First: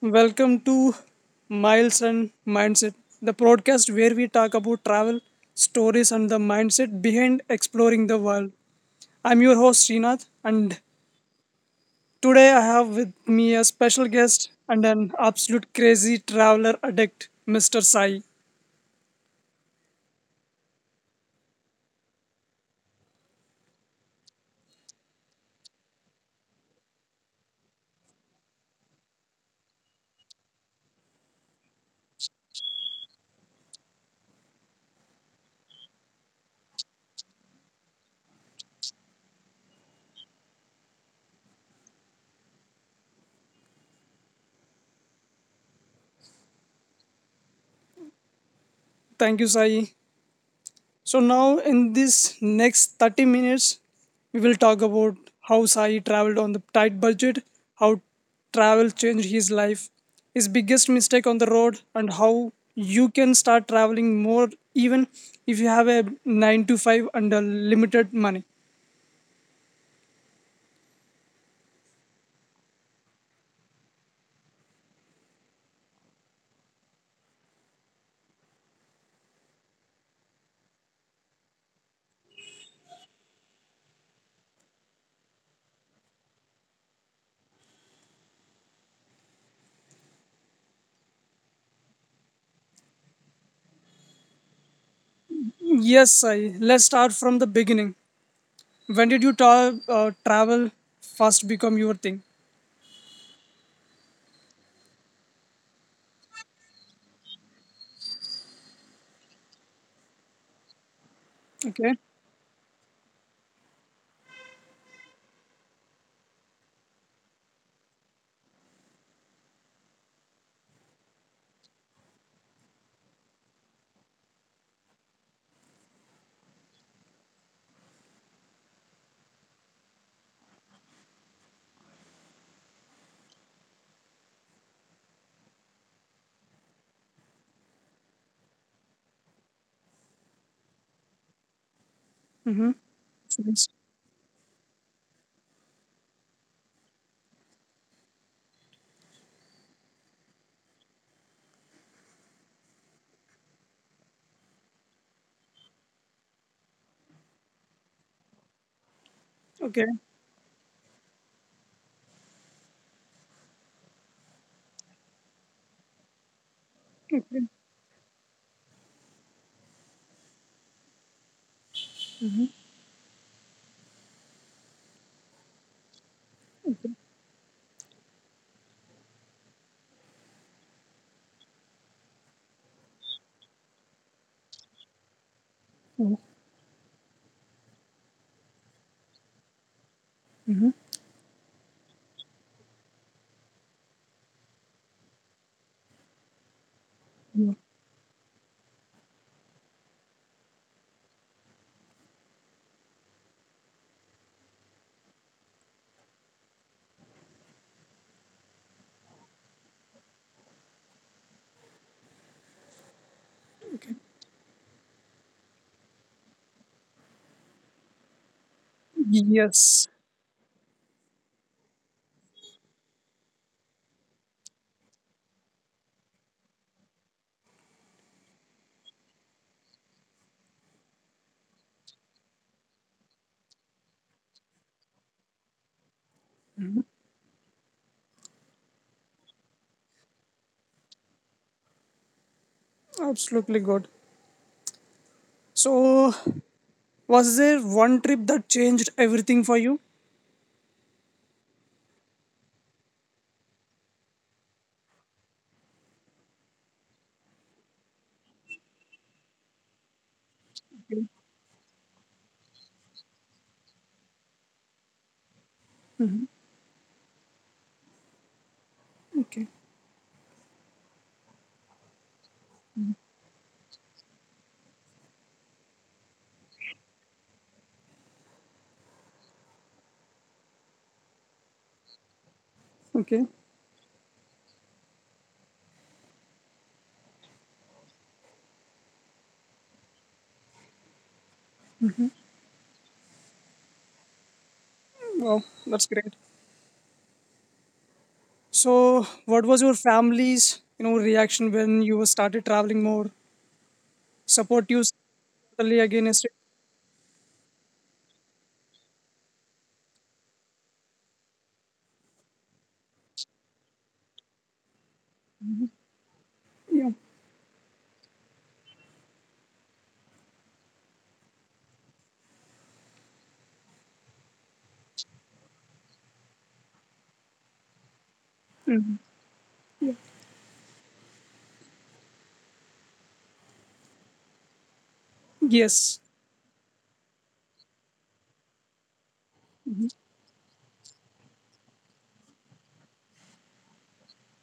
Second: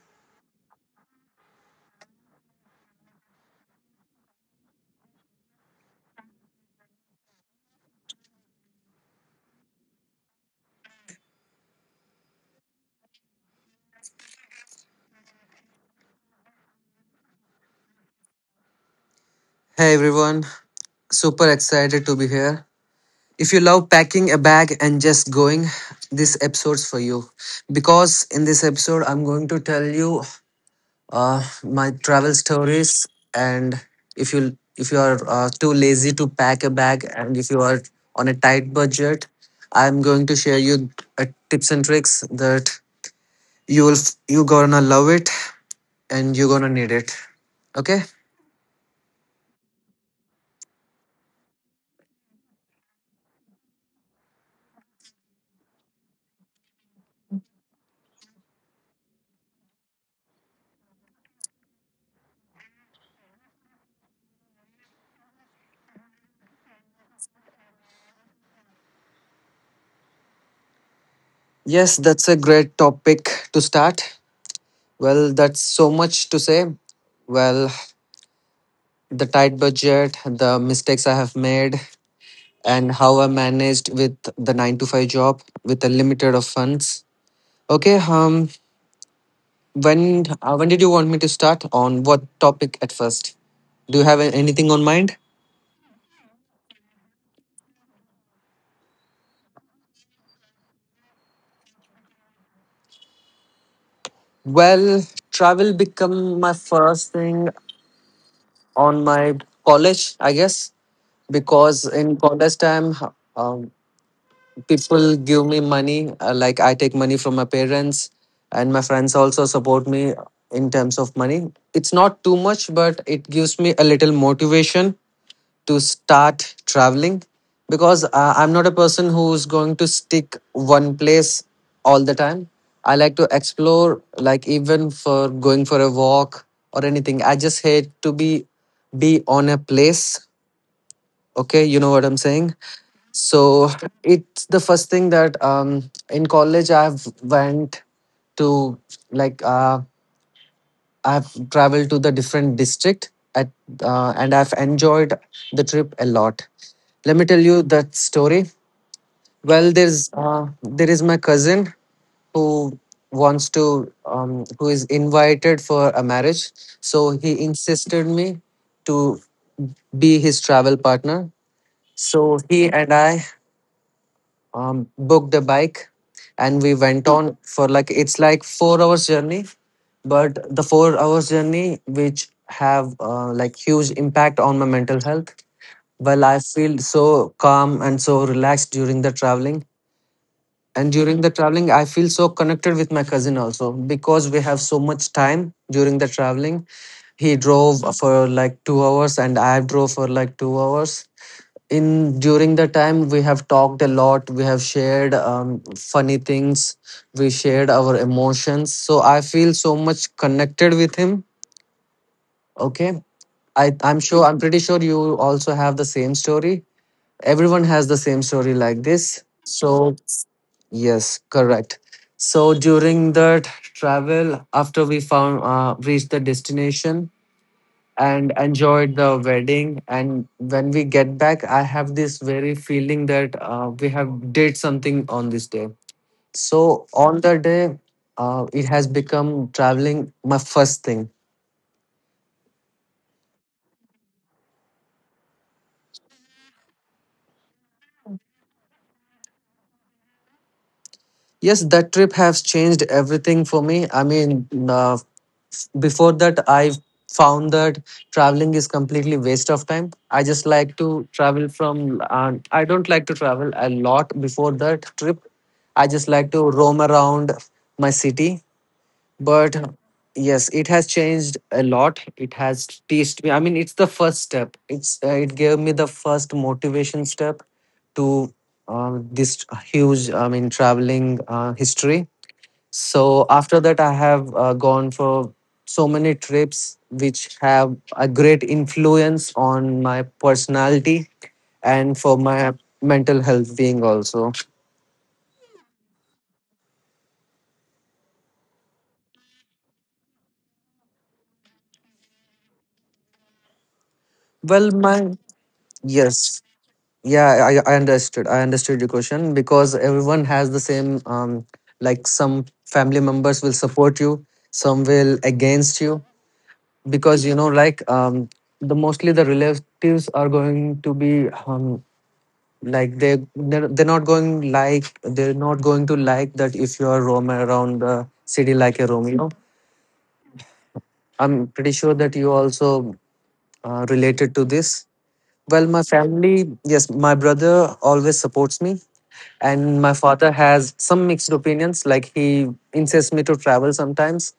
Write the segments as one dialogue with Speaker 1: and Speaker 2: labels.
Speaker 1: Welcome to Miles and Mindset, the podcast where we talk about travel, stories, and the mindset behind exploring the world. I'm your host, Srinath, and today I have with me a special guest and an absolute crazy traveler addict, Mr. Sai.
Speaker 2: Hey everyone, super excited to be here. If you love packing a bag and just going, this episode's for you. Because in this episode, I'm going to tell you my travel stories. And if you are too lazy to pack a bag, and if you are on a tight budget, I'm going to share you tips and tricks that you gonna love it and you're gonna need it. Okay.
Speaker 1: Thank you, Sai. So now in this next 30 minutes, we will talk about how Sai traveled on the tight budget, how travel changed his life, his biggest mistake on the road, and how you can start traveling more even if you have a 9 to 5 and a limited money.
Speaker 2: Yes, that's a great topic to start. Well, that's so much to say. Well, the tight budget, the mistakes I have made, and how I managed with the 9 to 5 job with a limited of funds. Okay, when when did you want me to start on what topic at first? Do you have anything on mind?
Speaker 1: Yes, Sai, let's start from the beginning. When did you travel first become your thing?
Speaker 2: Well, travel become my first thing on my college, I guess, because
Speaker 1: Okay.
Speaker 2: in college time, um, people give me money like I take money from my parents, and my friends also support me in terms of money. It's not too much, but it gives me a little motivation to start traveling, because I'm not a person who's going to stick one place all the time. I like to explore. Like even for going for a walk or anything, I just hate to be on a place. Okay, you know what I'm saying? So it's the first thing that in college I've went to like uh I've traveled to the different district at and I've enjoyed the trip a lot. Let me tell you that story. Well,
Speaker 1: Okay.
Speaker 2: there is my cousin who wants to who is invited for a marriage, so he
Speaker 1: Okay.
Speaker 2: insisted me to be his travel partner. So he and I booked a bike, and we went on for like it's like 4 hours journey, but the 4 hours journey which have like huge impact on my mental health. Well, I feel so calm and so relaxed during the traveling. And during the traveling, I feel so connected with my cousin also because we have so much time during the traveling. He drove for like 2 hours and I drove for like 2 hours in during the time. We have talked a lot, we have shared funny things, we shared our emotions, so I feel so much connected with him. Okay, i i'm
Speaker 1: Okay.
Speaker 2: sure i'm pretty sure you also have the same story. Everyone has the same story like this,
Speaker 1: Yes,
Speaker 2: so yes, correct. So during that travel, after we found reached the destination and enjoyed the wedding, and when we get back, I have this very feeling that we have did something on this day. So on the day, it has become traveling my first thing.
Speaker 1: absolutely good. So was there one trip that changed everything for you?
Speaker 2: Yes, that trip has changed everything for me. I mean, before that, I found that traveling is completely waste of time. I just like to
Speaker 1: Okay.
Speaker 2: travel from, I don't like to travel a lot before that trip. I just like to roam around my city,
Speaker 1: Okay.
Speaker 2: but yes, it has changed a lot. It has teached me, I mean, it's the first step. It's it gave me the first motivation step to this huge, I mean, traveling history. So
Speaker 1: Okay.
Speaker 2: after that, I have gone for so many trips which have a great influence on my personality and for my mental health being also.
Speaker 1: Wow, that's great. So, what was your family's, reaction when you were started traveling more?
Speaker 2: well
Speaker 1: Support you
Speaker 2: my
Speaker 1: totally
Speaker 2: yes
Speaker 1: against it?
Speaker 2: yeah, I understood. I understood your question because everyone has the same, like some family members will support you, some will against you,
Speaker 1: Yeah.
Speaker 2: because you know, the mostly the relatives are going to be like they're not going, like they're not going to like that if you are roaming around the city like a Romeo. I'm pretty sure that you also related to this. Well, my
Speaker 1: Yes.
Speaker 2: family, yes, my brother always supports me, and my father has some mixed opinions. Like he insists me to travel sometimes,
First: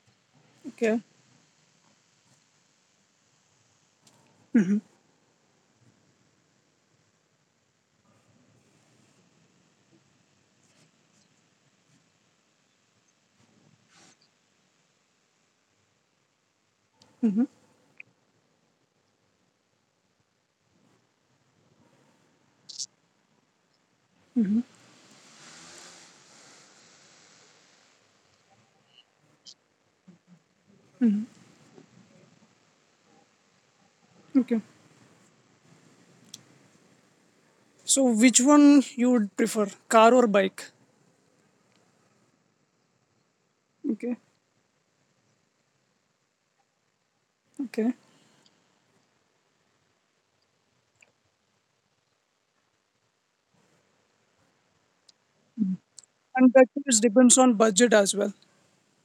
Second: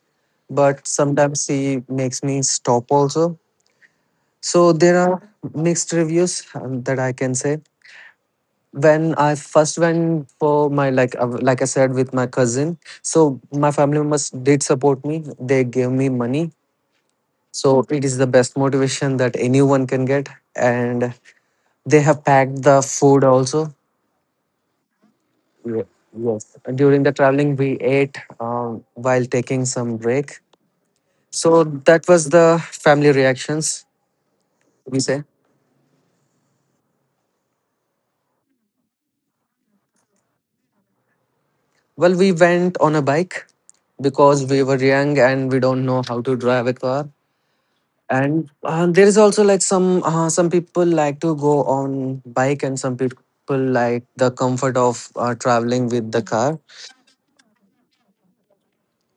Speaker 2: but
Speaker 1: Okay.
Speaker 2: sometimes he makes me stop also. So there are mixed reviews that I can say. When I first went for my like I said with my cousin, so my family members did support me. They gave me money, so it is the best motivation that anyone can get, and they have packed the food also. Ye- Yes. During the traveling, we ate while taking some break. So that was the family reactions,
Speaker 1: Okay.
Speaker 2: we say.
Speaker 1: So, which one you would prefer, car or bike?
Speaker 2: Well, we went on a bike
Speaker 1: Okay.
Speaker 2: because we were young and we don't know how to drive a car.
Speaker 1: Okay.
Speaker 2: And there is also like some people like to go on bike and some people like the comfort of traveling with the car.
Speaker 1: And that is depends on budget as well,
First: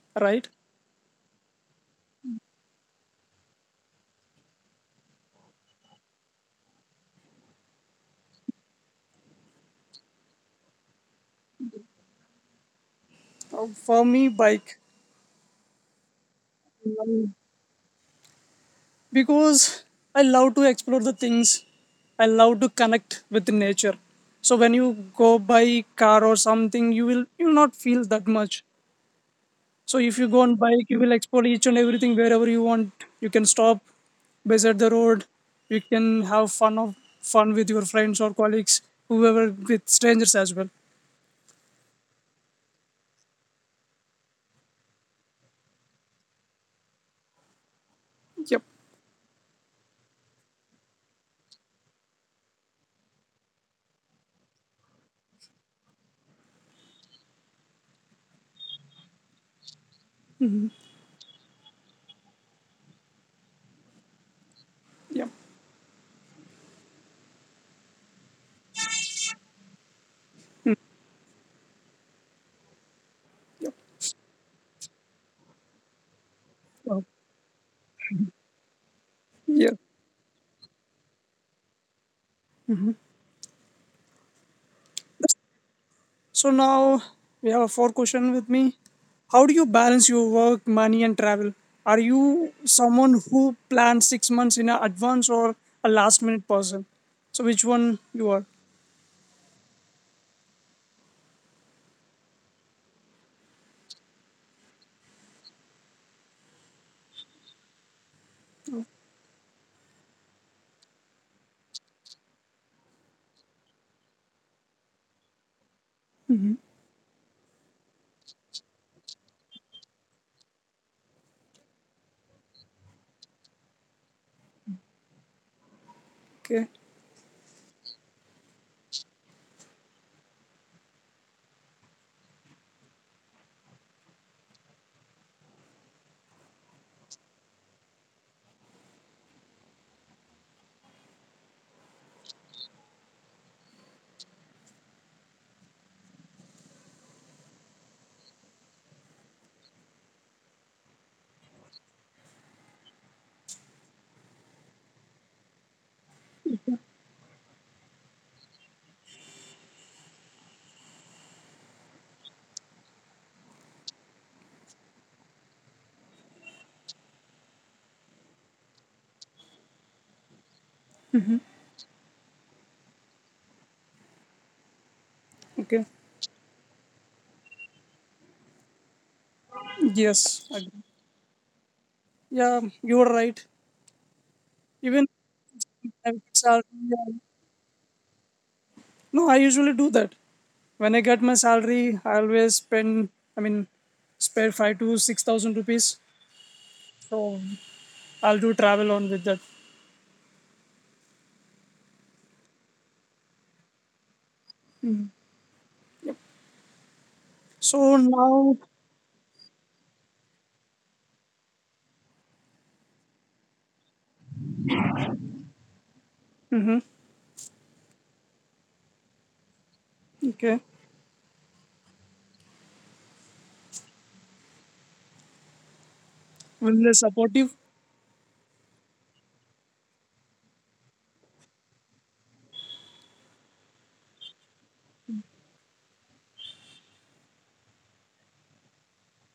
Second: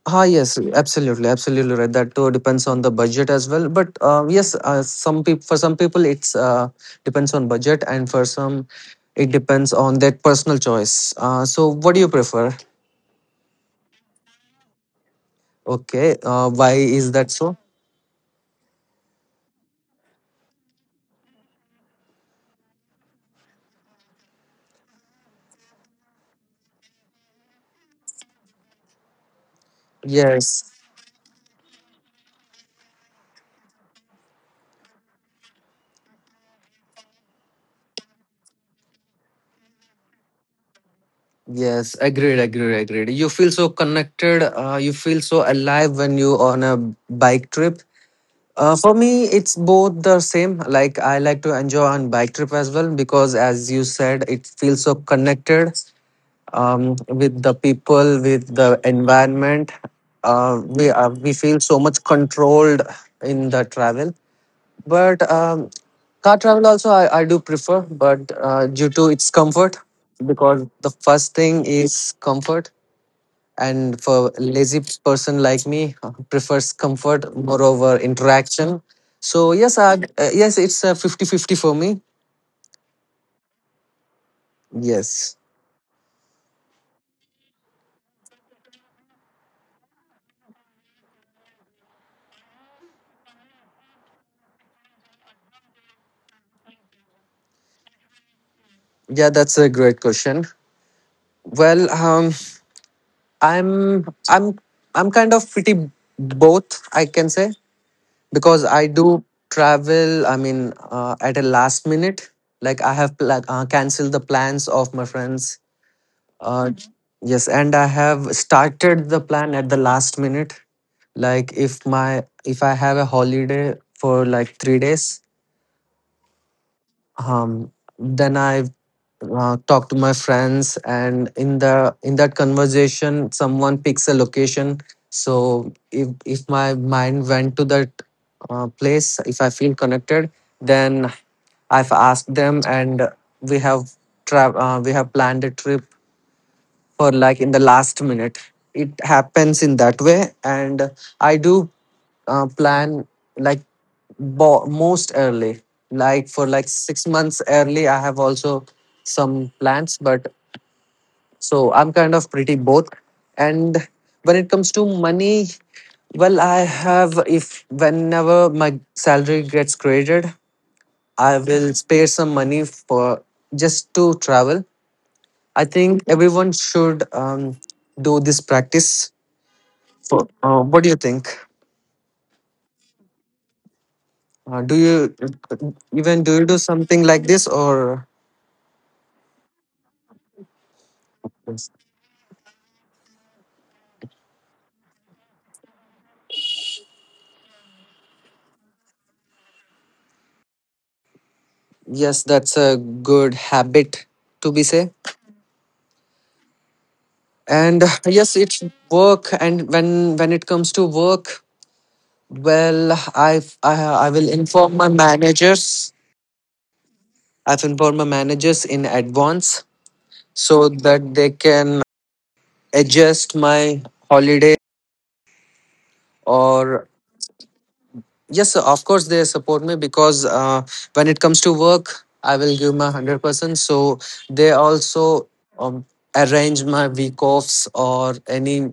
Speaker 2: Ah,
Speaker 1: right?
Speaker 2: yes, absolutely, absolutely right. That too depends on the budget as well. But yes, some people, for some people it's depends on budget, and for some it depends on their personal choice. So what do you prefer?
Speaker 1: For me, bike.
Speaker 2: Okay, why is that so?
Speaker 1: Because I love to explore the things. I love to connect with nature. So when you go by car or something, you will not feel that much. So if you go on
Speaker 2: Yes,
Speaker 1: bike, you will explore each and everything wherever you want. You can stop beside the road. You can have fun with your friends or colleagues, whoever with strangers as well.
Speaker 2: yes, agreed, agreed, agreed. You feel so connected. You feel so alive when you on a bike trip.
Speaker 1: Yep.
Speaker 2: For me, it's both the same. Like I like to enjoy on bike trip as well because, as you said, it feels so connected with the people, with the environment. We feel so much controlled in the travel,
Speaker 1: Yep.
Speaker 2: but car travel also I do prefer, but due to its comfort, because the first thing is comfort, and for lazy person like me, prefers
Speaker 1: Oh,
Speaker 2: comfort moreover interaction. So
Speaker 1: yeah.
Speaker 2: yes, yes, it's a 50-50 for me. Yes,
Speaker 1: So now we have a four question with me. How do you balance your work, money, and travel? Are you someone who plans 6 months in advance or a last minute person? So which one you are?
Speaker 2: yeah, that's a great question. Well, I'm I'm I'm kind of pretty both, I can say, because I do travel. I mean, at a last minute, like canceled the plans of my friends. Mhm. Yes, and I have started the plan at the last minute. Like if I have a holiday for like 3 days,
Speaker 1: Okay,
Speaker 2: um, then I talk to my friends, and in that conversation someone picks a location. So if my mind went to that place, if I feel connected, then I've asked them, and we have we have planned a trip for like in the last minute. It happens in that way, and I do plan like most early, like for like 6 months early I have also some plans. But so I'm kind of pretty both. And when it comes to money, well, I have if whenever my salary gets created, I will spare some money for just to travel. I
Speaker 1: okay.
Speaker 2: think everyone should do this practice. For,
Speaker 1: Yes, I agree.
Speaker 2: what do you think?
Speaker 1: Yeah, you are right.
Speaker 2: Uh, do
Speaker 1: Even
Speaker 2: you
Speaker 1: I get
Speaker 2: do you
Speaker 1: salary,
Speaker 2: do something
Speaker 1: yeah.
Speaker 2: like this or?
Speaker 1: No, I usually do that. When I get my salary, I always spend. I mean, spare five to six thousand rupees. So I'll do travel on with that.
Speaker 2: Yes, that's a good habit to be say.
Speaker 1: Yep.
Speaker 2: And
Speaker 1: So
Speaker 2: yes,
Speaker 1: now,
Speaker 2: it's work. And when it comes to work, well, I will inform my managers.
Speaker 1: hmm,
Speaker 2: I've informed my managers in advance
Speaker 1: okay.
Speaker 2: so that they can adjust my holiday
Speaker 1: Will they
Speaker 2: or
Speaker 1: supportive?
Speaker 2: yes, sir. Of course, they support me because when it comes to work, I will give my 100%. So they also um, arrange my week offs or any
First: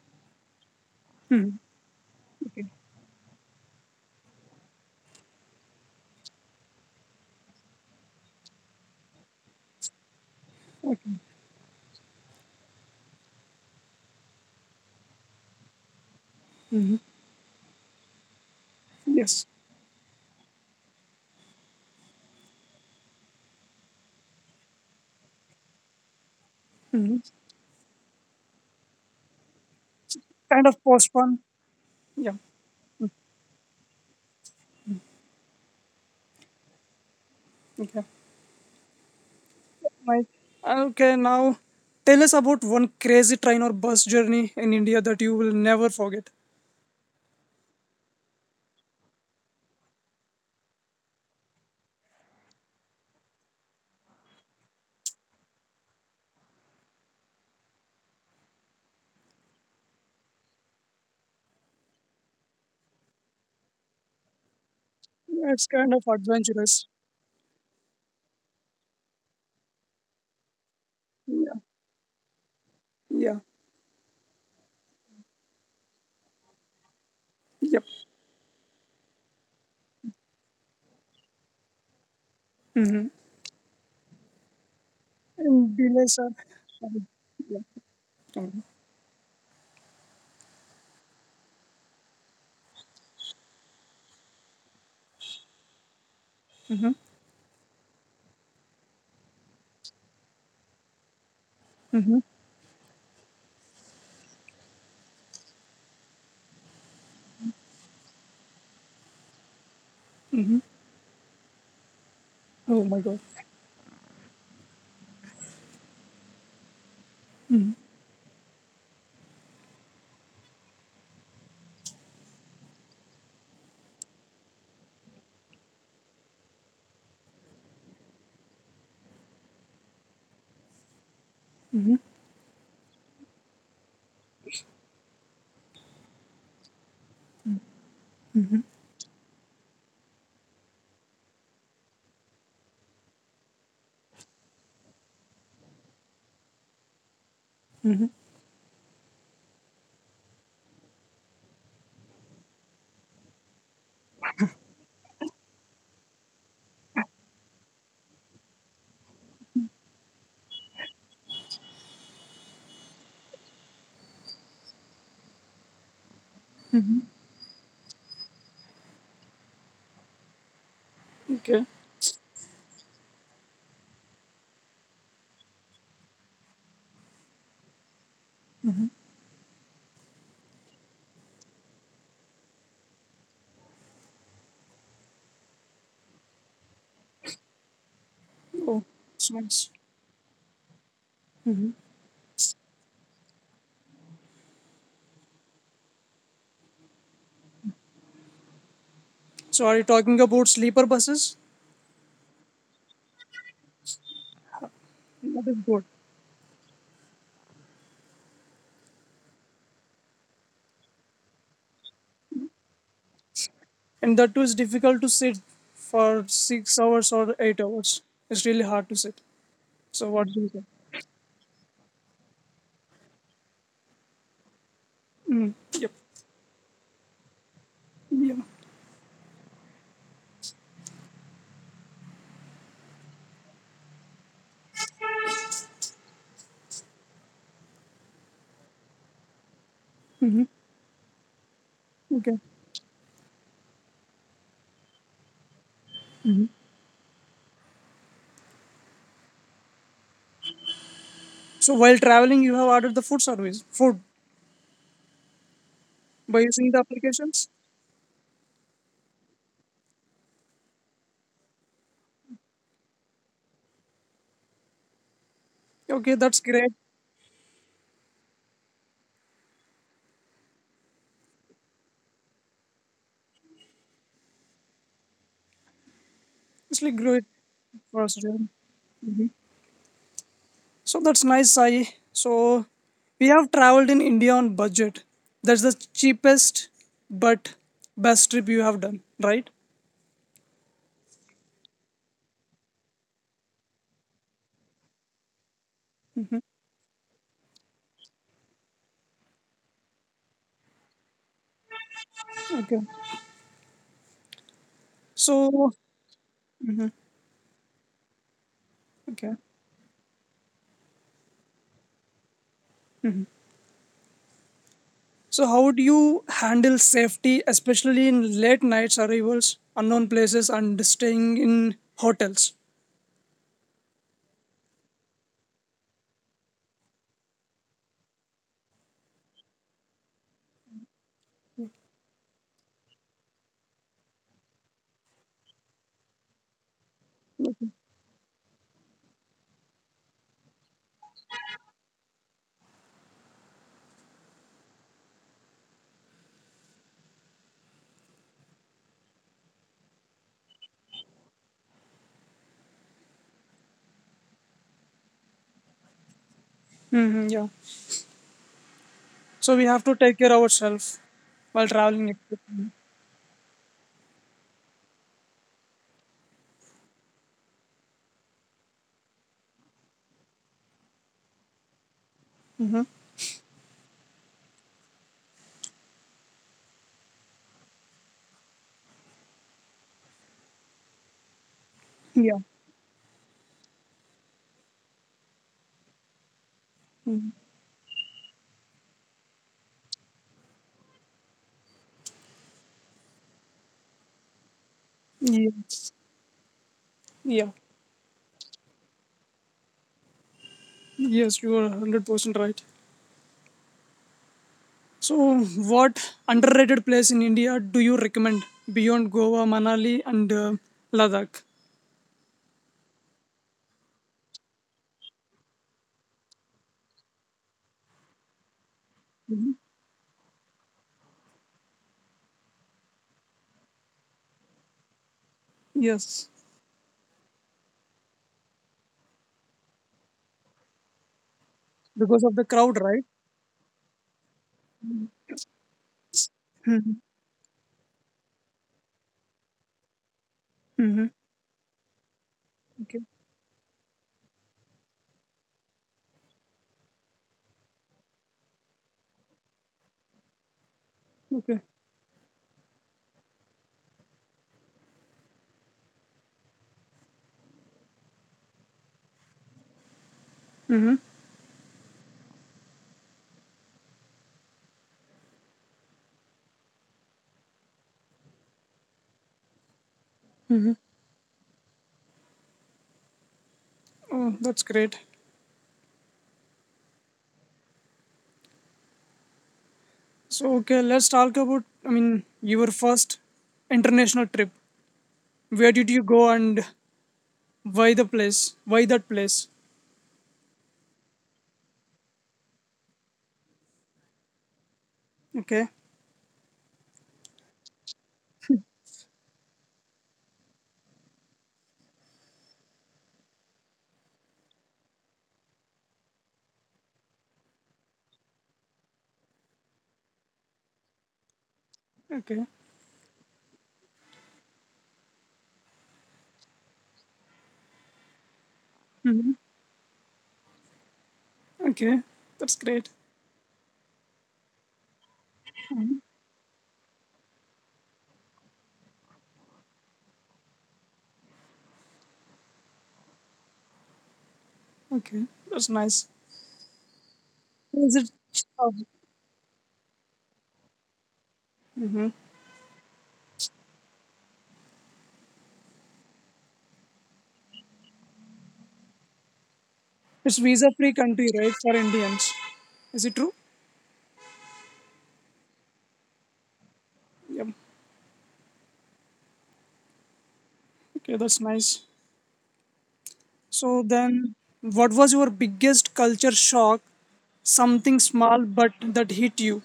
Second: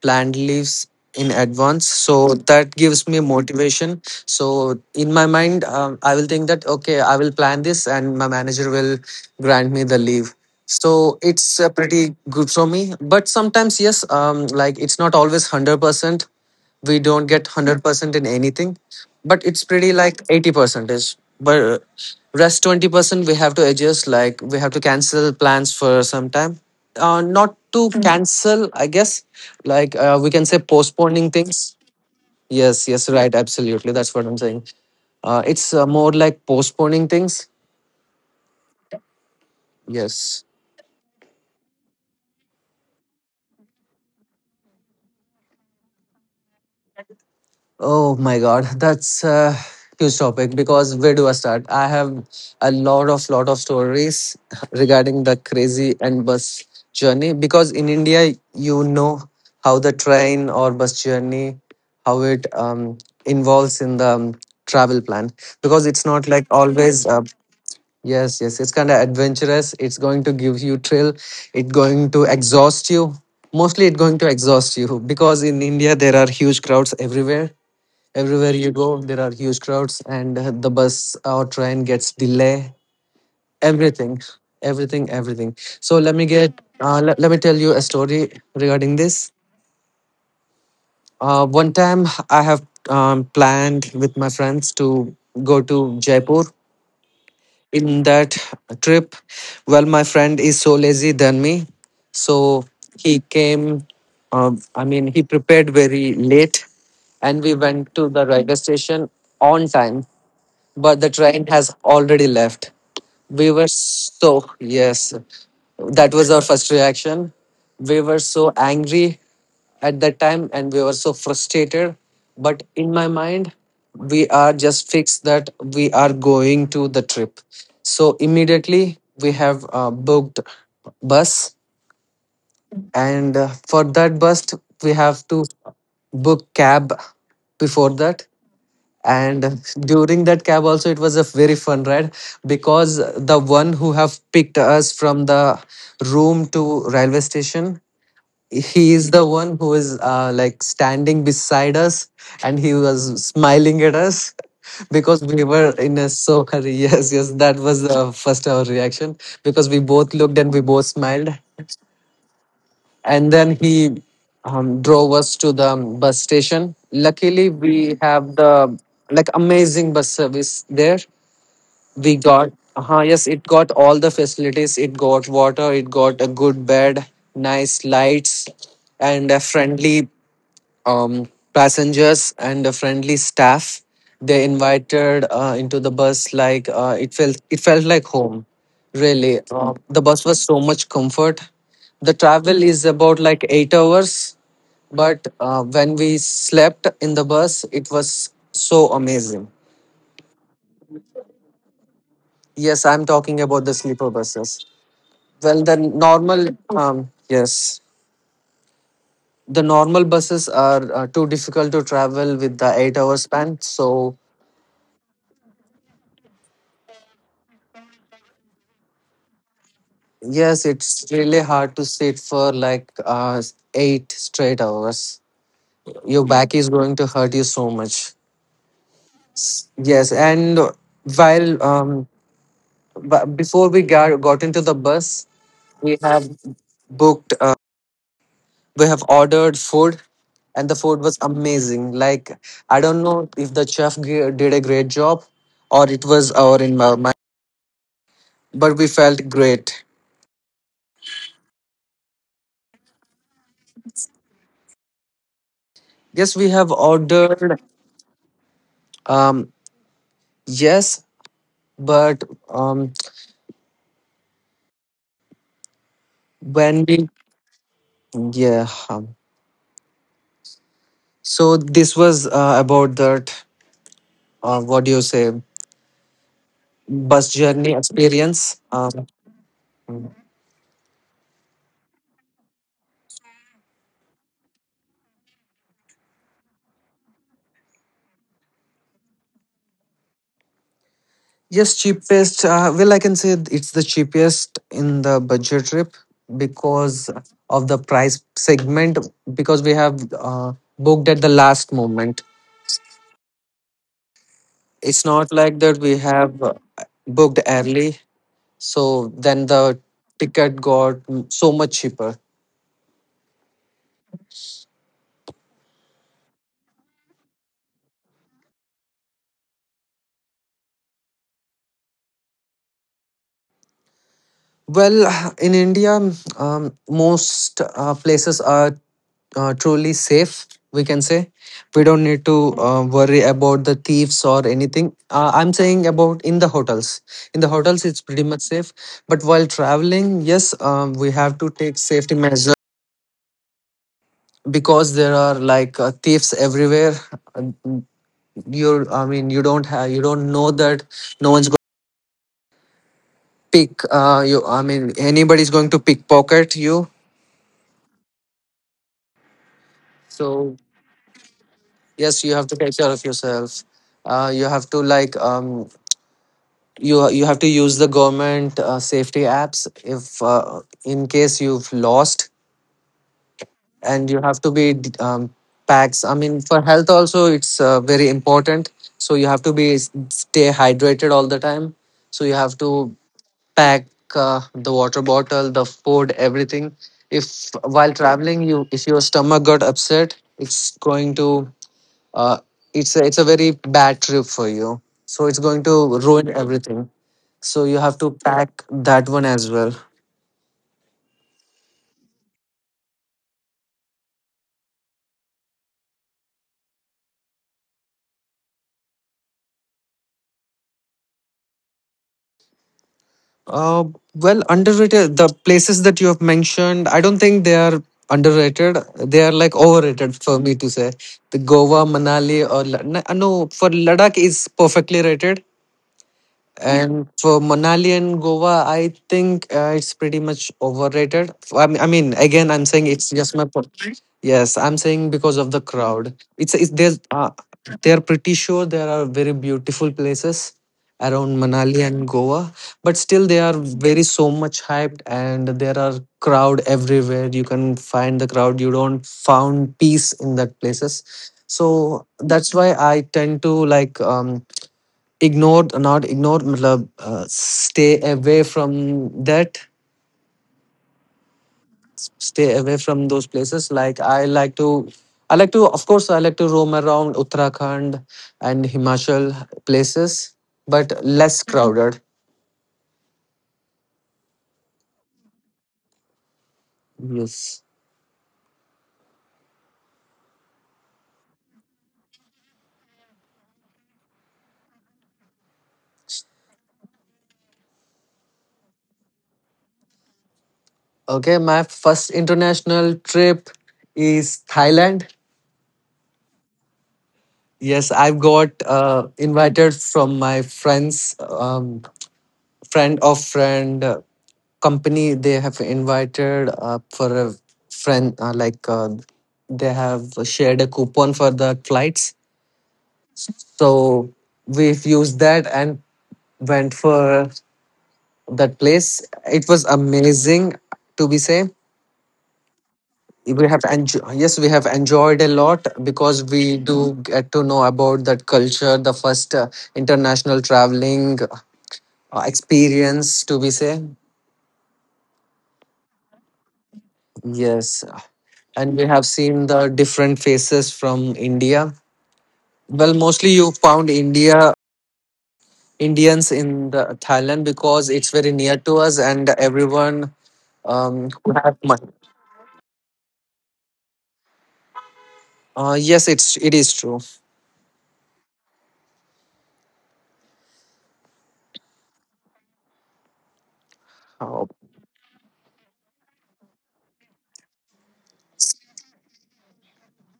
Speaker 2: planned leaves in
Speaker 1: Hmm.
Speaker 2: advance. So that
Speaker 1: Okay.
Speaker 2: gives me motivation. So in my mind, I will think that, okay, I will plan this and my manager will grant me the leave. So
Speaker 1: Okay.
Speaker 2: it's pretty good for me. But sometimes, yes, like it's not always 100%. We don't get 100% in anything, but it's
Speaker 1: Yes.
Speaker 2: pretty like 80 percentage, but rest 20% we have to adjust. Like we have to cancel plans for some time. Uh,
Speaker 1: Hmm.
Speaker 2: not to cancel, I guess. Like we can say
Speaker 1: Kind of
Speaker 2: postponing things.
Speaker 1: postpone. Yeah.
Speaker 2: Yes, yes, right, absolutely, that's what I'm saying. Uh, it's more like postponing things.
Speaker 1: Okay.
Speaker 2: Yes.
Speaker 1: Right. Okay. Now, tell us about one crazy train or bus journey in India that you will never forget.
Speaker 2: Oh my God, that's a huge topic because where do I start? I have a lot of stories regarding the crazy and bus journey, because in India you know how the train or bus journey, how it involves in the travel plan, because it's
Speaker 1: Yeah, it's
Speaker 2: not like
Speaker 1: kind of
Speaker 2: always
Speaker 1: adventurous.
Speaker 2: yes, yes, it's kind of adventurous. It's going to give you thrill, it's going
Speaker 1: Yeah.
Speaker 2: to exhaust you, mostly it's
Speaker 1: Yeah.
Speaker 2: going to exhaust you, because in India there are huge crowds everywhere.
Speaker 1: Yep.
Speaker 2: Everywhere you go, there are huge crowds, and the bus or train gets delay.
Speaker 1: Mm-hmm.
Speaker 2: Everything, everything, everything. So
Speaker 1: And delays are.
Speaker 2: Let me tell you a
Speaker 1: Yeah.
Speaker 2: story regarding
Speaker 1: Mm-hmm.
Speaker 2: this. One time, I have planned with my friends to go to Jaipur.
Speaker 1: Mm-hmm.
Speaker 2: In that trip, well, my friend is so lazy than me, so he came. I mean, he prepared very late, and we went to the railway station on time, but the
Speaker 1: Mm-hmm.
Speaker 2: train has already left.
Speaker 1: Oh
Speaker 2: We
Speaker 1: my
Speaker 2: were
Speaker 1: god.
Speaker 2: so, yes, that was our first reaction. We were so angry at that time and we were so frustrated. But in my mind, we are just fixed that we are going to the trip. So immediately we have booked bus, and for that bus we have to book cab before that, and during that cab also it was a very fun ride because the one who have picked us from the room to railway station, he is the one who is like standing beside us and he was smiling at us because we were in a so hurry yes, yes, that was the first our reaction because we both looked and we both smiled, and then he drove us to the bus station. Luckily, we have the like amazing bus service there. We
Speaker 1: Okay.
Speaker 2: got uh, yes, it got all the facilities. It got water. It got a good bed, nice lights, and a friendly um, passengers and a friendly staff. They invited into the bus like it felt like home. Really,
Speaker 1: Oh, it's
Speaker 2: the bus
Speaker 1: nice.
Speaker 2: was so much comfort. The travel is about like 8 hours, but when we slept in the bus, it was so amazing.
Speaker 1: So, are you talking about sleeper buses?
Speaker 2: Yes, I'm talking about the sleeper buses. Well, the
Speaker 1: That is good.
Speaker 2: normal yes, the normal buses are too difficult to travel with the 8 hour span, so
Speaker 1: And that too is difficult to sit for 6 hours or 8 hours. It's really hard to sit.
Speaker 2: yes,
Speaker 1: So what do
Speaker 2: it's
Speaker 1: you
Speaker 2: really
Speaker 1: think?
Speaker 2: hard to sit for like eight straight hours.
Speaker 1: Mm,
Speaker 2: Your
Speaker 1: yep.
Speaker 2: back is going to hurt you so much.
Speaker 1: Yeah.
Speaker 2: Yes, and while before we got into the bus, we have booked, uh, we have ordered food, and the food was amazing. Like I
Speaker 1: Okay.
Speaker 2: don't know if the chef did a great job, or it was our in my but we felt great.
Speaker 1: So while traveling, you have ordered the food service food
Speaker 2: Yes,
Speaker 1: by
Speaker 2: we have
Speaker 1: using the applications.
Speaker 2: ordered. Um, yes, but
Speaker 1: Okay, that's
Speaker 2: when
Speaker 1: great.
Speaker 2: we yeah so this was about that what do you say
Speaker 1: It's like
Speaker 2: bus
Speaker 1: great
Speaker 2: journey
Speaker 1: for
Speaker 2: experience
Speaker 1: us. Really. So that's nice, Sai. So we have traveled in India on budget. That's the cheapest but best trip you have done, right?
Speaker 2: yes, cheapest well, I can say it's the cheapest in the budget trip because of the price segment because we have booked at the last moment.
Speaker 1: Okay.
Speaker 2: It's not like that we
Speaker 1: So
Speaker 2: have booked early, so
Speaker 1: okay.
Speaker 2: then the ticket got so much cheaper.
Speaker 1: So, how do you handle safety, especially in late nights arrivals, unknown places, and staying in hotels?
Speaker 2: Well, in India, most places are truly safe, we can say. We don't need to worry about the thieves or anything. I'm saying about in the hotels. In the hotels, it's pretty much safe. But while traveling, yes, we have to take safety measures because there are like thieves everywhere. Uh, You, I mean, you don't know that no one's going to pick. You, I mean, anybody's going to pickpocket you.
Speaker 1: Hmm, yeah. So we have to take care of
Speaker 2: So
Speaker 1: ourselves while
Speaker 2: yes,
Speaker 1: traveling.
Speaker 2: you have to take care of yourself. You have to like you have to use the government safety apps if in case you've lost, and you have to be um, packs, I mean, for health also it's very important. So you have to be stay hydrated all the time, so you have
Speaker 1: Yeah.
Speaker 2: to pack uh, the water bottle, the food, everything. If while traveling you, if your stomach got upset, it's going to uh, it's a very bad trip for you. So it's going to
Speaker 1: Yes.
Speaker 2: ruin everything.
Speaker 1: Yeah.
Speaker 2: So you have to pack that one as well.
Speaker 1: Yes, you are 100% right. So, what underrated place in India do you recommend beyond Goa, Manali, and Ladakh?
Speaker 2: Uh, well, underrated. The places that you have mentioned, I don't think they are underrated. They are like overrated for me to say. The Goa, Manali, or no, no, for Ladakh is perfectly rated.
Speaker 1: Yes,
Speaker 2: And for Manali and Goa, I think it's pretty much overrated. I mean, again,
Speaker 1: because
Speaker 2: I'm
Speaker 1: of the
Speaker 2: saying
Speaker 1: crowd,
Speaker 2: it's
Speaker 1: right?
Speaker 2: just my. Yes, I'm saying because of the crowd. It's, there's they're pretty sure there are very beautiful places around
Speaker 1: Mm-hmm.
Speaker 2: Manali and Goa, but still
Speaker 1: Okay.
Speaker 2: they are very so much hyped, and there are crowd everywhere. You can find the crowd. You don't found peace in that places.
Speaker 1: Okay.
Speaker 2: So that's why I tend to like. Ignore not ignore मतलब stay away from that,
Speaker 1: Mm-hmm.
Speaker 2: stay away from those places. Like I like to of course I like to roam around Uttarakhand and Himachal places, but less Mhm. crowded.
Speaker 1: Oh, that's great.
Speaker 2: Yes.
Speaker 1: So okay, let's talk about I mean your first international trip. Where did you go and why the place? Why that place?
Speaker 2: Okay, my first international trip is Thailand.
Speaker 1: Okay.
Speaker 2: Yes, I've got invited from my friends. Um, friend of friend company, they have invited for a friend like they have shared a coupon for the flights,
Speaker 1: Okay.
Speaker 2: so we've used that and went for that place. It was
Speaker 1: Hmm.
Speaker 2: amazing to be say.
Speaker 1: Okay. That's great.
Speaker 2: We have enjoyed, yes, we have enjoyed a lot because we do get to know about that culture. The first international traveling experience, to be say.
Speaker 1: Okay. That's nice.
Speaker 2: Yes,
Speaker 1: Is it
Speaker 2: and we have
Speaker 1: uh,
Speaker 2: seen the different faces from India. Well, mostly you found India Indians in the Thailand because it's very near to us, and everyone
Speaker 1: it's visa
Speaker 2: who
Speaker 1: free
Speaker 2: have
Speaker 1: country,
Speaker 2: money.
Speaker 1: right? For Indians. Is it true?
Speaker 2: Yes, it is true.
Speaker 1: Yep. Okay, that's nice. So
Speaker 2: Uh,
Speaker 1: then what was your biggest culture shock? Something small but that hit you.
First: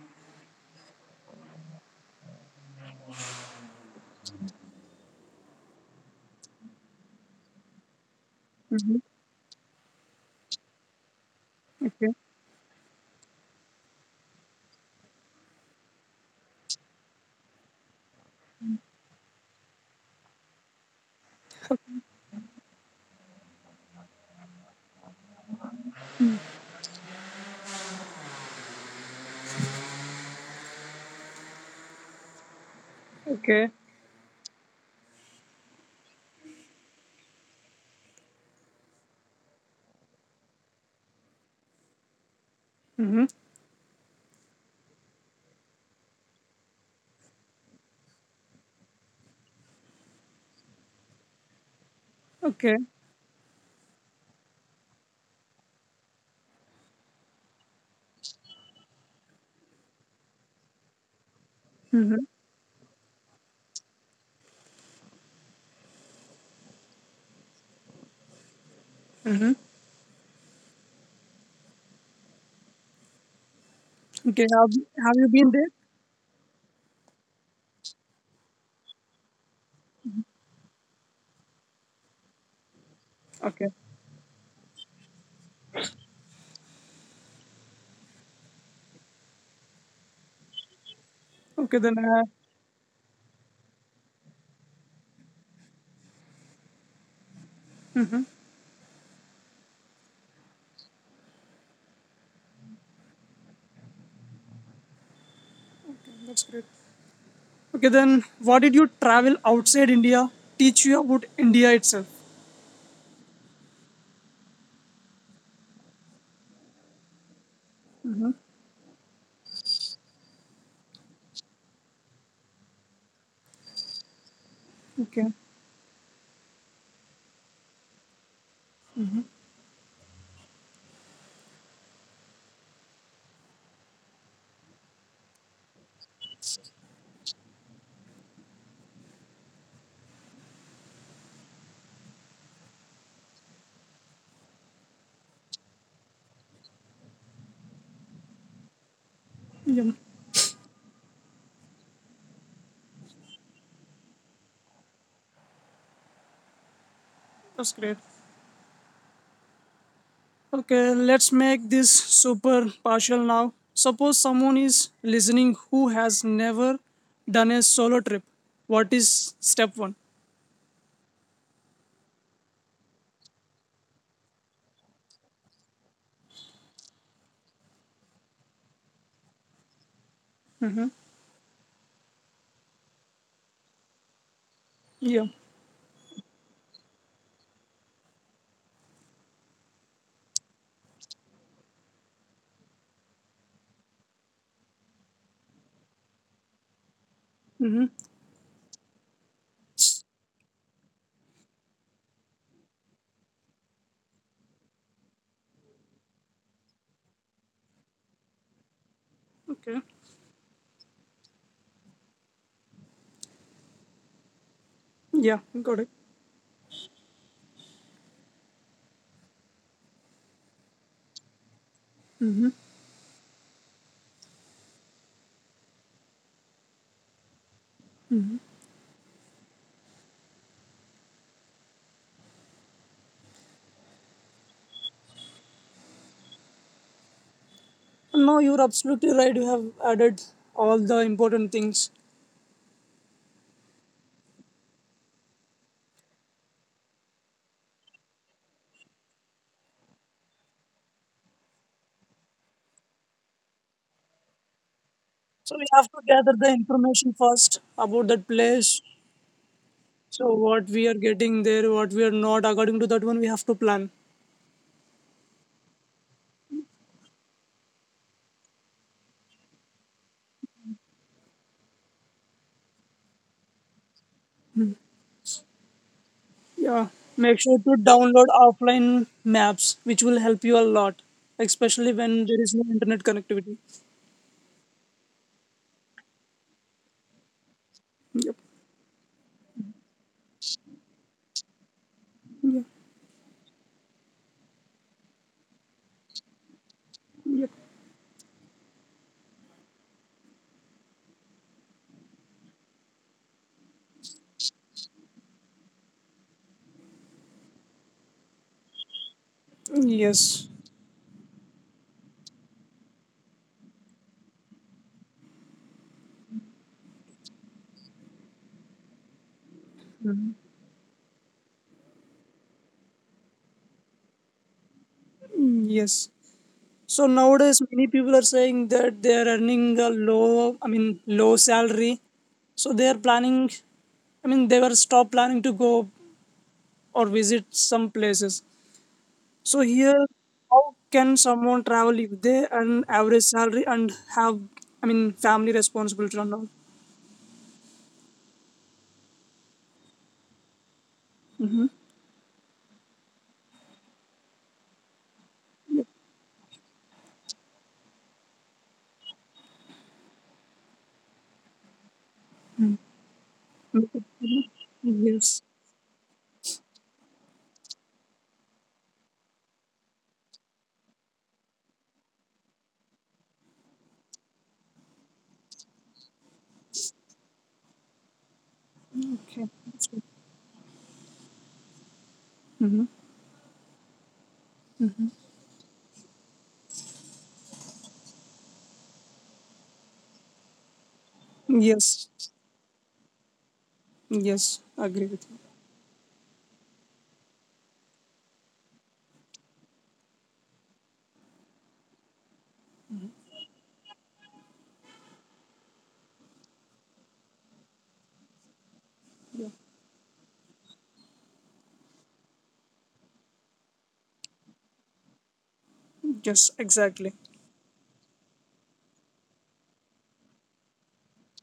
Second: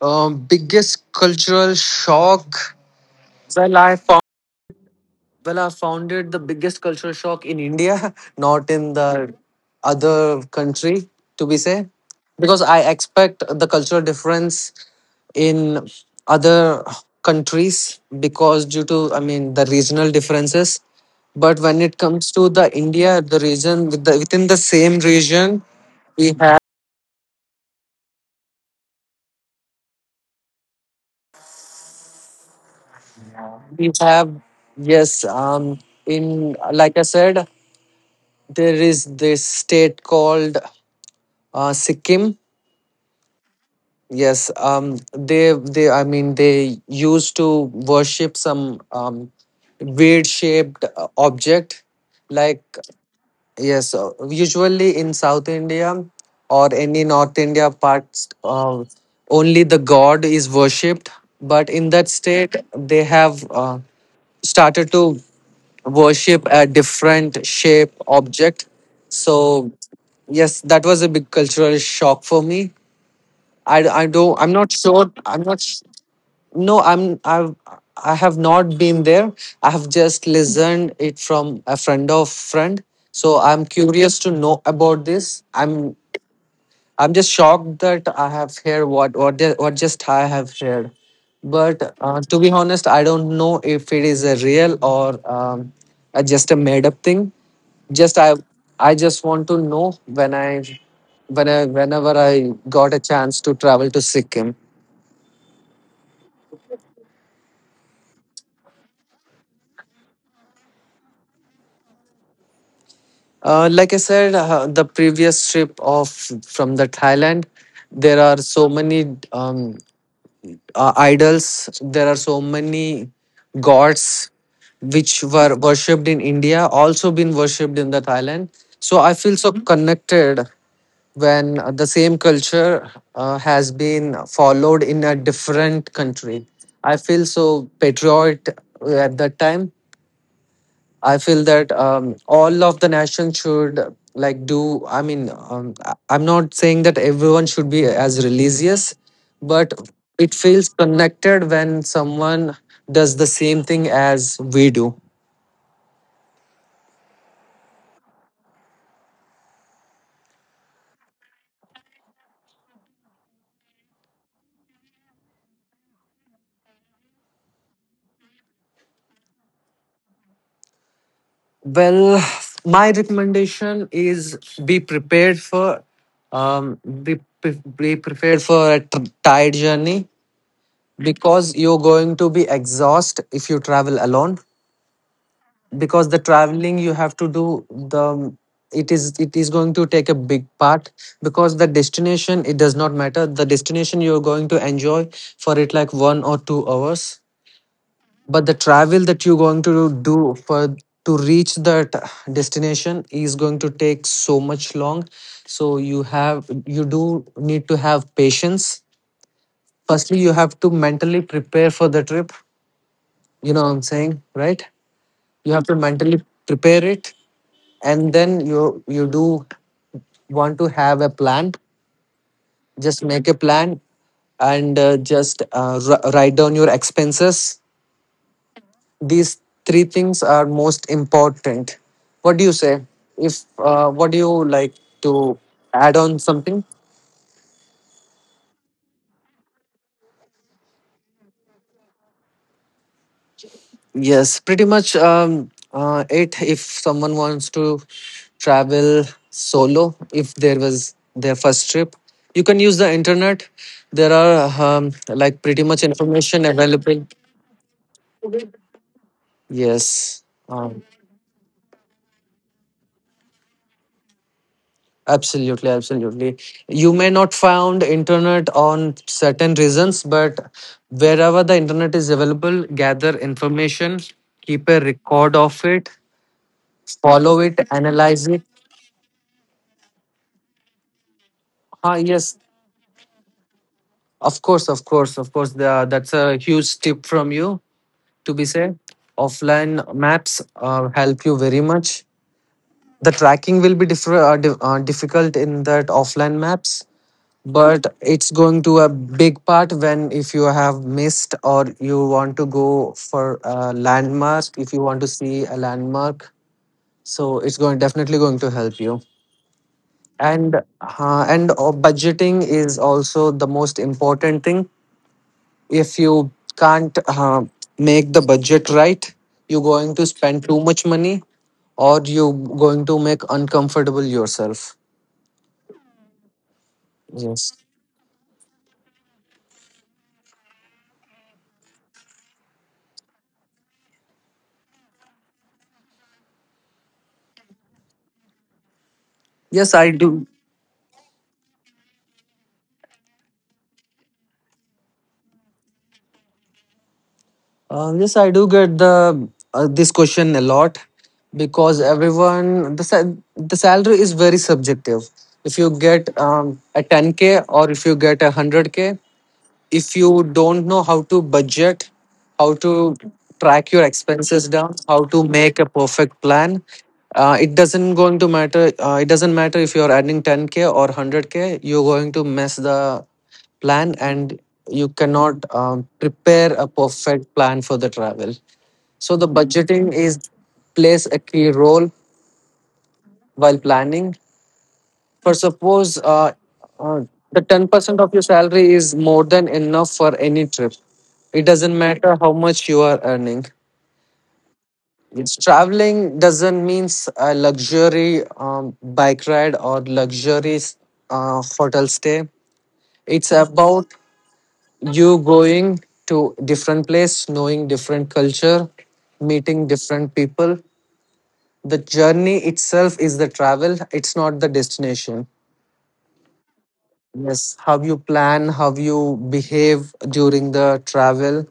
Speaker 2: biggest cultural shock. Well, I found well, I found it the biggest cultural shock in India, not in the other country, to be say,
Speaker 1: Okay.
Speaker 2: because I expect the cultural difference in other countries because due to I mean the regional differences, but when it comes to the India, the within the same region, we have
Speaker 1: Okay.
Speaker 2: we have yes, um, in like I said, there is this state called Sikkim. Yes, um, they I mean they used to worship some weird shaped object like.
Speaker 1: Okay.
Speaker 2: Yes, usually in South India or any North India parts, only the god is worshipped. But in that state, they have started to worship a different shape object. So yes, that was a big cultural shock for me. I don't.
Speaker 1: Okay.
Speaker 2: I'm not sure.
Speaker 1: Have you
Speaker 2: I'm
Speaker 1: been
Speaker 2: not
Speaker 1: there?
Speaker 2: no, I have not been there. I have just listened it from a friend of friend, so I'm
Speaker 1: Okay.
Speaker 2: curious to know about this. I'm just shocked that I have heard what just I have heard.
Speaker 1: Okay,
Speaker 2: But
Speaker 1: then
Speaker 2: to be honest, I don't know if it is a real or a, just a made up thing. Just I just want to know when I whenever I got a chance to travel to Sikkim.
Speaker 1: that's great. Okay, then what did you travel outside India teach you about India itself?
Speaker 2: Like I said, the previous trip of from the Thailand, there are so many idols. There are so many gods which
Speaker 1: Okay.
Speaker 2: were worshipped in India, also been worshipped in the Thailand. So I feel so Mhm. connected when the same culture has been followed in a different country. I feel so patriot at that time. I feel that all of the nation should like do. I mean, I'm not saying that everyone should be as religious, but
Speaker 1: Yeah,
Speaker 2: it feels connected when someone does the same thing as we do.
Speaker 1: that's great. Okay, let's make this super partial now. Suppose someone is listening who has never done a solo trip. What is step one?
Speaker 2: Well, my recommendation is be prepared for be prepared for a tired journey because you're going to be exhausted if you travel alone
Speaker 1: Yeah.
Speaker 2: because the traveling you have to do the, it is going to take a big part because the destination, it does not matter, the destination you're going to enjoy for it like one or two hours,
Speaker 1: Mm-hmm.
Speaker 2: but the travel that you're going to do for to reach that destination is going to take so much long. So you have, you do need to have patience.
Speaker 1: Okay.
Speaker 2: Firstly, you have to mentally prepare for the trip. You know what I'm saying, right?
Speaker 1: Yeah,
Speaker 2: You have to
Speaker 1: got it.
Speaker 2: mentally prepare it, and then you do want to have a plan. Just make a plan, and write down your expenses. These three things are most important. What do you say? If what do you like to add on something?
Speaker 1: No, you're absolutely right. You have added all the important things.
Speaker 2: Yes, pretty much it. If someone wants to travel solo, if there was their first trip, you can use the internet. There are like
Speaker 1: So
Speaker 2: pretty
Speaker 1: we
Speaker 2: much
Speaker 1: have to gather
Speaker 2: information
Speaker 1: the
Speaker 2: available.
Speaker 1: information first about that place.
Speaker 2: Yes,
Speaker 1: So what
Speaker 2: um,
Speaker 1: we are getting there, what we are not, according to that one, we have to plan.
Speaker 2: absolutely. You may not found internet on certain reasons, but wherever the internet is available, gather information, keep a record of it,
Speaker 1: Yeah,
Speaker 2: follow
Speaker 1: make
Speaker 2: it,
Speaker 1: sure to
Speaker 2: analyze
Speaker 1: download
Speaker 2: it.
Speaker 1: offline maps, which will help you a lot,
Speaker 2: Ah,
Speaker 1: especially when
Speaker 2: yes,
Speaker 1: there is no internet connectivity.
Speaker 2: of course that's a huge tip from you to
Speaker 1: Yep.
Speaker 2: be said. Offline maps help you very much. The tracking will be difficult in that offline maps, but it's going to a big part when if you have missed or you want to go for a landmark, if you want to see a landmark. So it's going definitely going to help you.
Speaker 1: Yes.
Speaker 2: And and Budgeting is also the most important thing if you can't make the budget right, you're going to spend too much money, or you're going to make uncomfortable yourself.
Speaker 1: Yes. So
Speaker 2: Yes,
Speaker 1: nowadays, many people are saying that they are earning a low, I mean, low salary. So they are planning, I mean, they were stop planning to go or visit some places. So
Speaker 2: yes, I do.
Speaker 1: here, how can someone travel if they earn average salary and have, I mean, family responsibility and all?
Speaker 2: Yes, I do get the this question a lot,
Speaker 1: Mm-hmm.
Speaker 2: because the salary is very subjective. If you get a 10K, or if you get a 100K, if you don't know how to budget, how to track your expenses down, how to
Speaker 1: Yes.
Speaker 2: make a perfect plan, it doesn't going to matter. It doesn't matter if you're earning 10K or 100K. You're going to mess the plan, and you cannot prepare a perfect plan for the travel. So the
Speaker 1: Okay.
Speaker 2: budgeting is plays a key role while planning for. Suppose uh, the 10% of your salary is more than enough for any trip. It doesn't
Speaker 1: Yes.
Speaker 2: matter how much you are earning.
Speaker 1: Yes. Agree with
Speaker 2: It's,
Speaker 1: you.
Speaker 2: traveling doesn't means a luxury bike ride or luxury hotel stay. It's about you going to different place, knowing different culture, meeting different people. The journey itself is the travel. It's not the destination.
Speaker 1: Yes. Exactly.
Speaker 2: Yes, how you plan, how you behave during the travel,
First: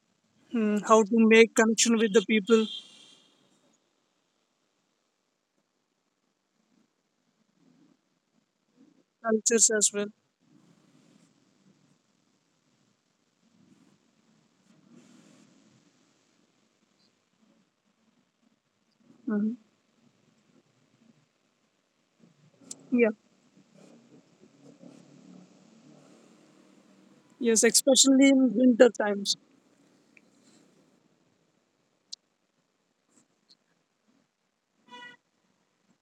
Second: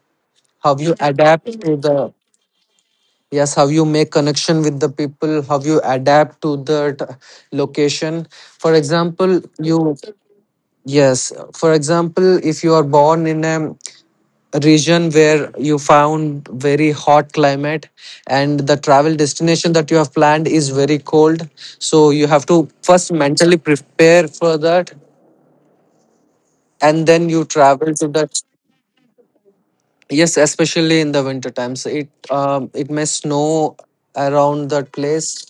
Speaker 2: how
Speaker 1: Hmm.
Speaker 2: you
Speaker 1: How to
Speaker 2: adapt
Speaker 1: make
Speaker 2: to
Speaker 1: connection
Speaker 2: the.
Speaker 1: with the people,
Speaker 2: Yes, how you make connection with the people, how you adapt to location. For example,
Speaker 1: cultures as
Speaker 2: you.
Speaker 1: well.
Speaker 2: Yes, for example, if you are born in a region where you found very hot climate, and the
Speaker 1: Hmm.
Speaker 2: travel destination that you have planned is very cold, so you have
Speaker 1: Yeah.
Speaker 2: to first mentally prepare for that, and
Speaker 1: Yes.
Speaker 2: then you
Speaker 1: Especially
Speaker 2: travel
Speaker 1: in
Speaker 2: to
Speaker 1: winter
Speaker 2: that.
Speaker 1: times.
Speaker 2: Yes, especially in the winter times. It it may snow around that place.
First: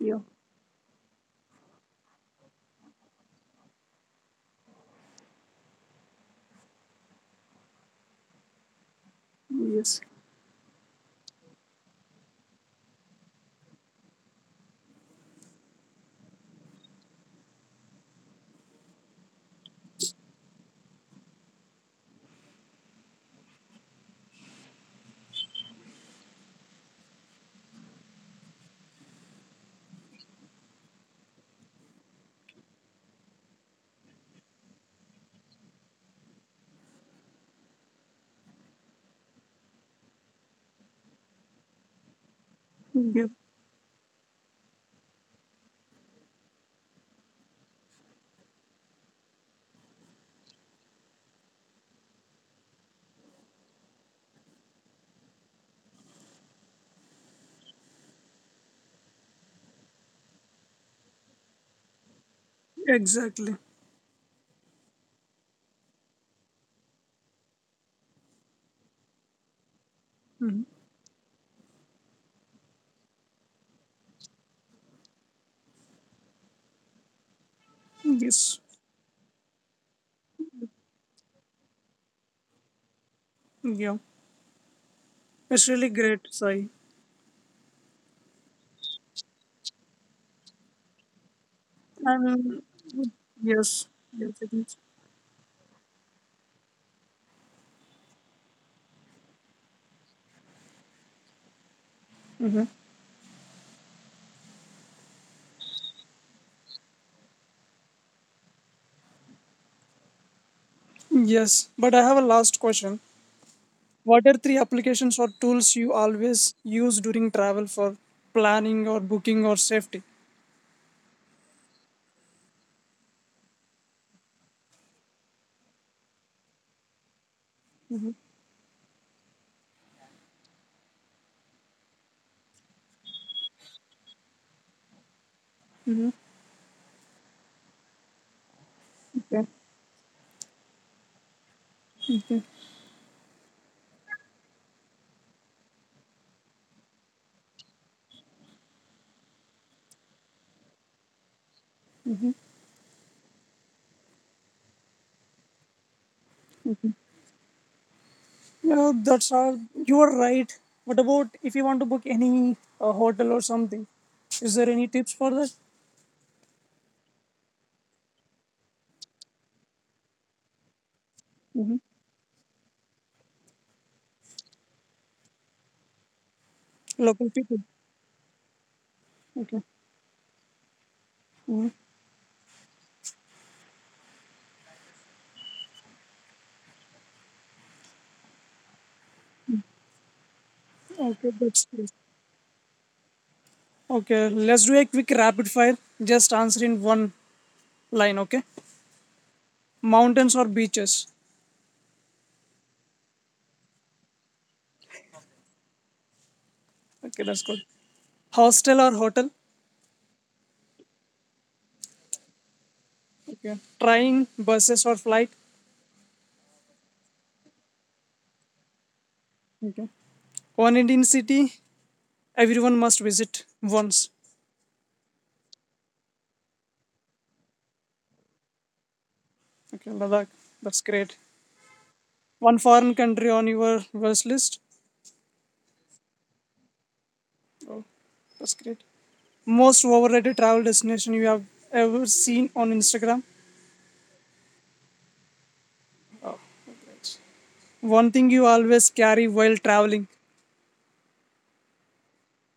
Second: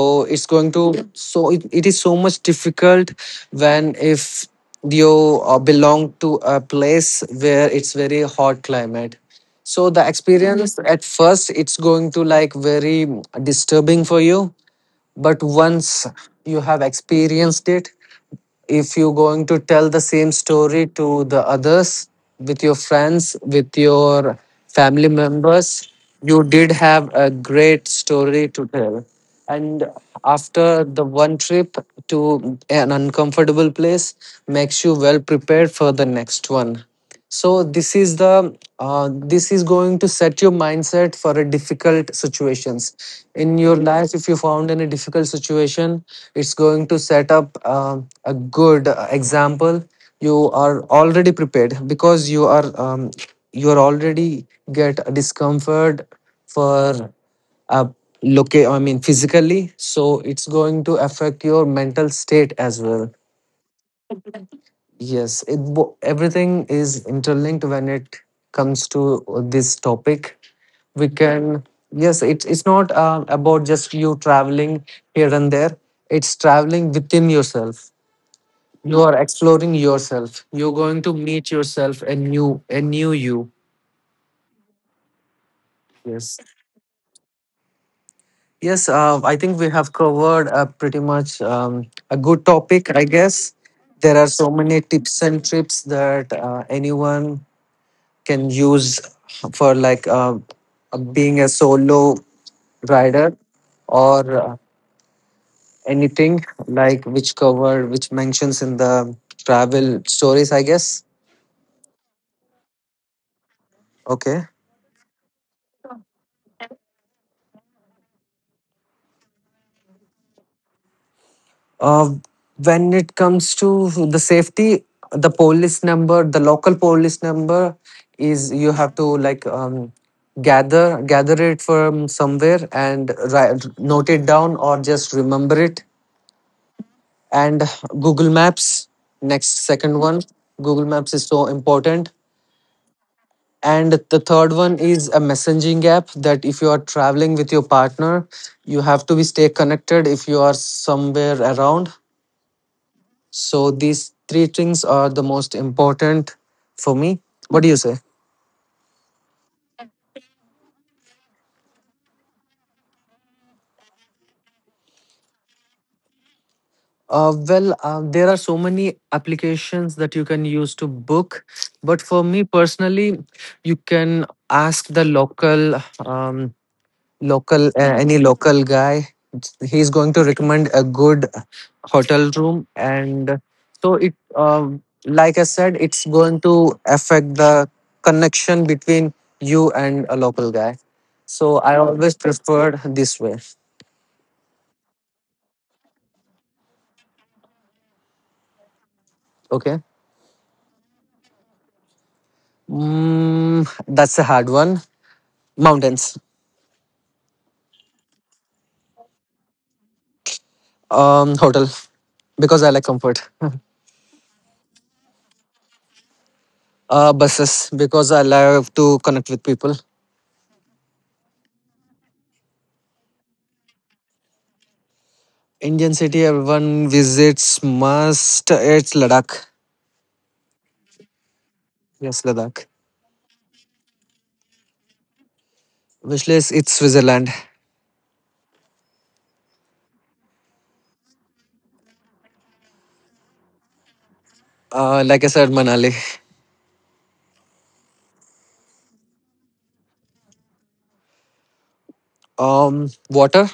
Speaker 1: Yeah.
Speaker 2: it's going to, so it is so much difficult when if you belong to a place where it's very hot climate. So
Speaker 1: Yes.
Speaker 2: the experience at first, it's going to like very disturbing for you, but once you have experienced it, if you're going to tell the same story to the others, with your friends, with your family members, you did have a great story to tell. And after the one trip to an uncomfortable place makes you well prepared for the next one. So this is going to set your mindset for a difficult situations in your
Speaker 1: Yeah.
Speaker 2: life. If you found any difficult situation, it's going to set up a good example. You are already prepared because you are already get a discomfort for a locate, I mean physically, so it's going to affect your mental state as well.
Speaker 1: Exactly.
Speaker 2: Yes, everything is interlinked when it comes to this topic. We can Yes, it's not about just you traveling here and there. It's traveling within yourself. You
Speaker 1: Yes.
Speaker 2: are exploring yourself. You're going to meet yourself, a new, a new you.
Speaker 1: Yeah. It's
Speaker 2: Yes.
Speaker 1: really great, Sai.
Speaker 2: Yes, I think we have covered pretty much a good topic, I
Speaker 1: And
Speaker 2: guess. There are
Speaker 1: yes.
Speaker 2: so many
Speaker 1: Yes. It
Speaker 2: tips
Speaker 1: is.
Speaker 2: and trips that anyone can use for like being a solo rider, or anything like which cover, which mentions in the travel stories, I guess.
Speaker 1: Yes, but I have a last question.
Speaker 2: Okay.
Speaker 1: What are three applications or tools you always use during travel for planning or booking or safety?
Speaker 2: uh, when it comes to the safety, the local police number is, you have to like gather it from somewhere and write, note it down, or just remember it. And Google Maps, next, second
Speaker 1: Okay.
Speaker 2: one. Google Maps is so important. And the third one is a messaging app, that if you are traveling with your partner, you have to be stay connected if you are somewhere around. So these three things are the most important for me. What do you say?
Speaker 1: Yeah, that's all. You are right. What about if you want to book any hotel or something? Is there any tips for that?
Speaker 2: Well, there are so many applications that you can use to book, but for
Speaker 1: Mhm.
Speaker 2: me personally, you can ask the local, um, local
Speaker 1: Local
Speaker 2: uh,
Speaker 1: people.
Speaker 2: any local guy. He's going
Speaker 1: Okay.
Speaker 2: to recommend a good hotel room. And so it like I said, it's going to affect the connection between you and a local guy. So I
Speaker 1: Okay,
Speaker 2: always
Speaker 1: that's great.
Speaker 2: preferred this way.
Speaker 1: Okay, let's do a quick rapid fire. Just answer in one line, okay?
Speaker 2: Okay.
Speaker 1: Mountains or beaches?
Speaker 2: Mm, that's a hard one. Mountains.
Speaker 1: Okay, that's good. Hostel or hotel?
Speaker 2: Um, hotel, because I like comfort.
Speaker 1: Okay. Train, buses, or flight.
Speaker 2: Uh, buses, because I love to connect with people.
Speaker 1: Okay. One Indian city everyone must visit once.
Speaker 2: Indian city everyone visits must, it's Ladakh.
Speaker 1: Okay, Ladakh. That's great.
Speaker 2: Yes, Ladakh.
Speaker 1: One foreign country on your wish list.
Speaker 2: Wish list, it's Switzerland.
Speaker 1: Oh, that's great. Most overrated travel destination you have ever seen on Instagram.
Speaker 2: Like I said, Manali.
Speaker 1: One thing you always carry while traveling.
Speaker 2: Water,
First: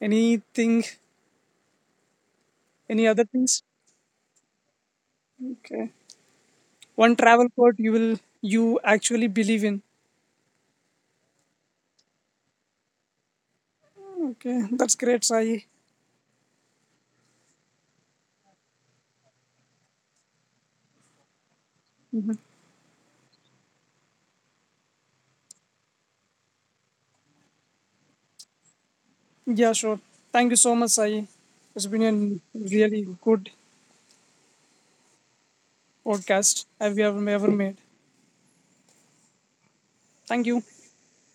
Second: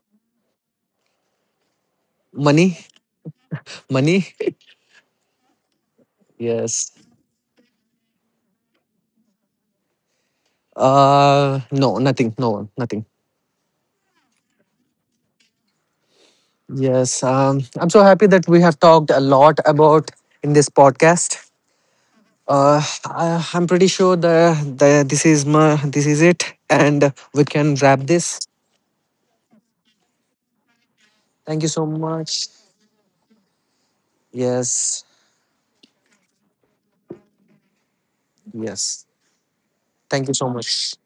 Speaker 1: Anything?
Speaker 2: money,
Speaker 1: Any other things?
Speaker 2: money.
Speaker 1: Okay.
Speaker 2: Yes.
Speaker 1: One travel quote you will you actually believe in.
Speaker 2: No, nothing. No, nothing.
Speaker 1: Okay, that's great, Sai.
Speaker 2: Yes. I'm so happy that we have talked a lot about in this podcast. Uh, I'm pretty sure the this is it, and we can wrap this.
Speaker 1: Yeah, sure. Thank you so much, Sai. It's
Speaker 2: Thank you
Speaker 1: been
Speaker 2: so
Speaker 1: a
Speaker 2: much.
Speaker 1: really good
Speaker 2: Yes.
Speaker 1: podcast I've ever, ever made.
Speaker 2: Yes.
Speaker 1: Thank
Speaker 2: Thank
Speaker 1: you.
Speaker 2: you so much.